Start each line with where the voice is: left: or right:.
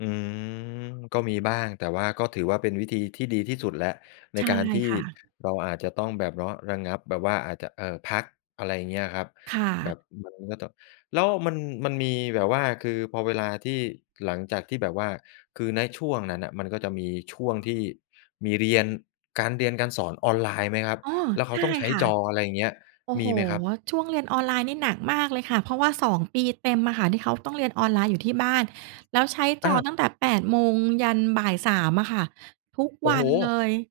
left: อืม ก็มีบ้าง แต่ว่าก็ถือว่าเป็นวิธีที่ดีที่สุดแล้วใน
right: ใช่
left: การที่
right: ค่ะ
left: เราอาจจะต้องแบบ เนาะ ระงับ แบบว่าอาจจะ เอ่อ พัก อะไรอย่างเงี้ยอะครับ
right: ค่
left: แบ
right: ะ
left: บมันก็ ต แล้วมัน มันมีแบบว่า คือพอเวลาที่ หลังจากที่แบบว่า คือในช่วงนั้นน่ะ มันก็จะมีช่วงที่มีเรียน การเรียน การสอนออนไลน์ไหมครับ?
right: อ๋อ
left: แล้วเข
right: ใช
left: า
right: ่
left: ต้องใช้
right: ค่ะ
left: จอ อะไรเงี้ย
right: โอ้
left: ม
right: โ
left: ี
right: ฮ
left: ไหมครับ?
right: ว ช่วงเรียนออนไลน์นี่หนักมากเลยค่ะ เพราะว่า 2 ปีเต็มอะค่ะ ที่เขาต้องเรียนออนไลน์อยู่ที่บ้าน แล้วใช้จ
left: อ
right: อ
left: า
right: ตั้งแต่ 8 โมงยันบ่าย 3 อะค่ะ ทุก
left: โอ้
right: วั
left: โฮ!
right: นเลย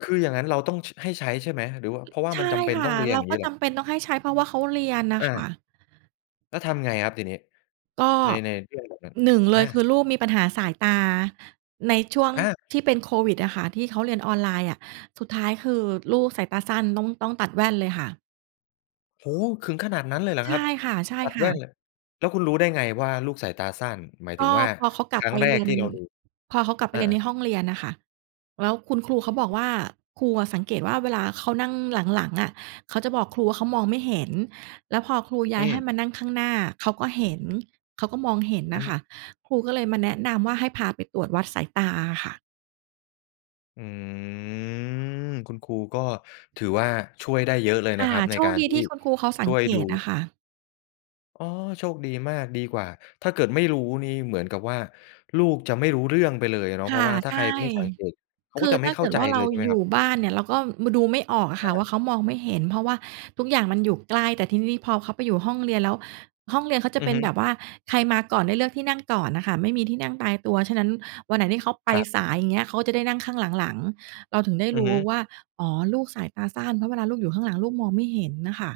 left: คืออย่างนั้นเราต้อง ช ให้ใช้ใช่ไหม หรือว่า เพราะว่า
right: ใช
left: ม
right: ่
left: ันจำเป็น
right: ค่ะ
left: ต้องเรีย
right: เร
left: น
right: า
left: อย่าง
right: ก
left: ง
right: ็
left: ี้เห
right: จ
left: รอ?
right: ำเป็นต้องให้ใช้ เพราะว่าเขาเรียนน่ะ
left: อ
right: ค่
left: า
right: ะ
left: แล้วทำไงครับทีนี้
right: ก็
left: ใน ในเรื่องแบบนั้น?
right: 1 เล
left: อ
right: ยคื
left: า
right: อลูกมีปัญหาสายตา ในช่วง
left: อา
right: ที่เป็นโควิดอะค่ะ ที่เขาเรียนออนไลน์อะ สุดท้ายคือลูกสายตาสั้น ต้อง ต้องตัดแว่นเลยค่ะ
left: โอ้โฮ ถึงขนาดนั้นเลยเหรอ
right: ใช
left: คร
right: ่
left: ับ?
right: ค
left: ตัดแ
right: ่
left: ว
right: ะ
left: ่น
right: ๆ
left: แล้วคุณรู้ได้ไงว่าลูกสายตาสั้น? หมาย
right: ก
left: ถึ
right: ็
left: งว่า
right: พอเขากล
left: ค
right: ับ
left: รั้
right: ไป
left: งแร
right: เร
left: ก
right: ียน
left: ที่เราดู
right: พอเขากลับไป
left: อา
right: เรียนใน
left: ๆ
right: ห้องเรียนน่ะค่ะ แล้วคุณครูเขาบอกว่า ครูอะสังเกตว่า เวลาเขานั่งหลัง ๆ อะ เขาจะบอกครูว่า เขามองไม่เห็น แล้วพอครูย้
left: อ
right: า
left: ื
right: ยให้
left: ม
right: มานั่งข้างหน้า เขาก็เห็น เขาก็มองเห็น
left: อ
right: น่
left: ื
right: ะค
left: ม
right: ่ะ ครูก็เลยมาแนะนำว่าให้พาไปตรวจวัดสายตาอะค่ะ
left: อืม คุณครูก็ถือว่าช่วยได้เยอะเลย
right: ค
left: น
right: ่
left: ะ
right: ะ
left: ครับ ใน
right: โช
left: ก
right: ค
left: าร
right: ดี
left: ที
right: ท
left: ่
right: ี่คุณครูเขาส
left: ช
right: ัง
left: ่วย
right: เก
left: ดู
right: ตอะค่ะ
left: อ๋อ โชคดีมาก ดีกว่า ถ้าเกิดไม่รู้นี่เหมือนกับว่า ลูกจะไม่รู้เรื่องไปเลยเนาะ
right: ค
left: เพร
right: ่
left: า
right: ะ
left: ะว่าถ้
right: ใ
left: า
right: ช
left: ใ
right: ่
left: ครไม่สังเกตเขา
right: ค
left: ก็
right: ือ
left: จะ
right: ถ
left: ไม
right: ้
left: ่
right: า
left: เข
right: เก
left: ้า
right: ิด
left: ใจ
right: ว่า เร
left: เล
right: า
left: ย ใช่ไหม
right: อย
left: คร
right: ู
left: ับ?
right: ่บ้านเนี่ยเราก็ ม ดูไม่ออกอะค
left: อ
right: ่ะว่า เ
left: า
right: ขามองไม่เห็น เพราะว่าทุกอย่างมันอยู่ใกล้ แต่ทีนี้พอเขาไปอยู่ห้องเรียนแล้ว ห้องเรียนเขาจะ
left: อื
right: เป
left: อ
right: ็น
left: ฮึ
right: แบบว่า ใครมาก่อนได้เลือกที่นั่งก่อนอะค่ะ ไม่มีที่นั่งตายตัว ฉะนั้นวันไหนที่เขาไป
left: ครับ
right: สาย อย่างเงี้ย เขาจะได้นั่งข้างหลัง ๆ เราถึงได้
left: อ
right: ร
left: ือ
right: ู้
left: ฮึ
right: ว่า อ๋อ ลูกสายตาสั้น เพราะเวลาลูกอยู่ข้างหลังลูกมองไม่เห็นน่ะค่ะ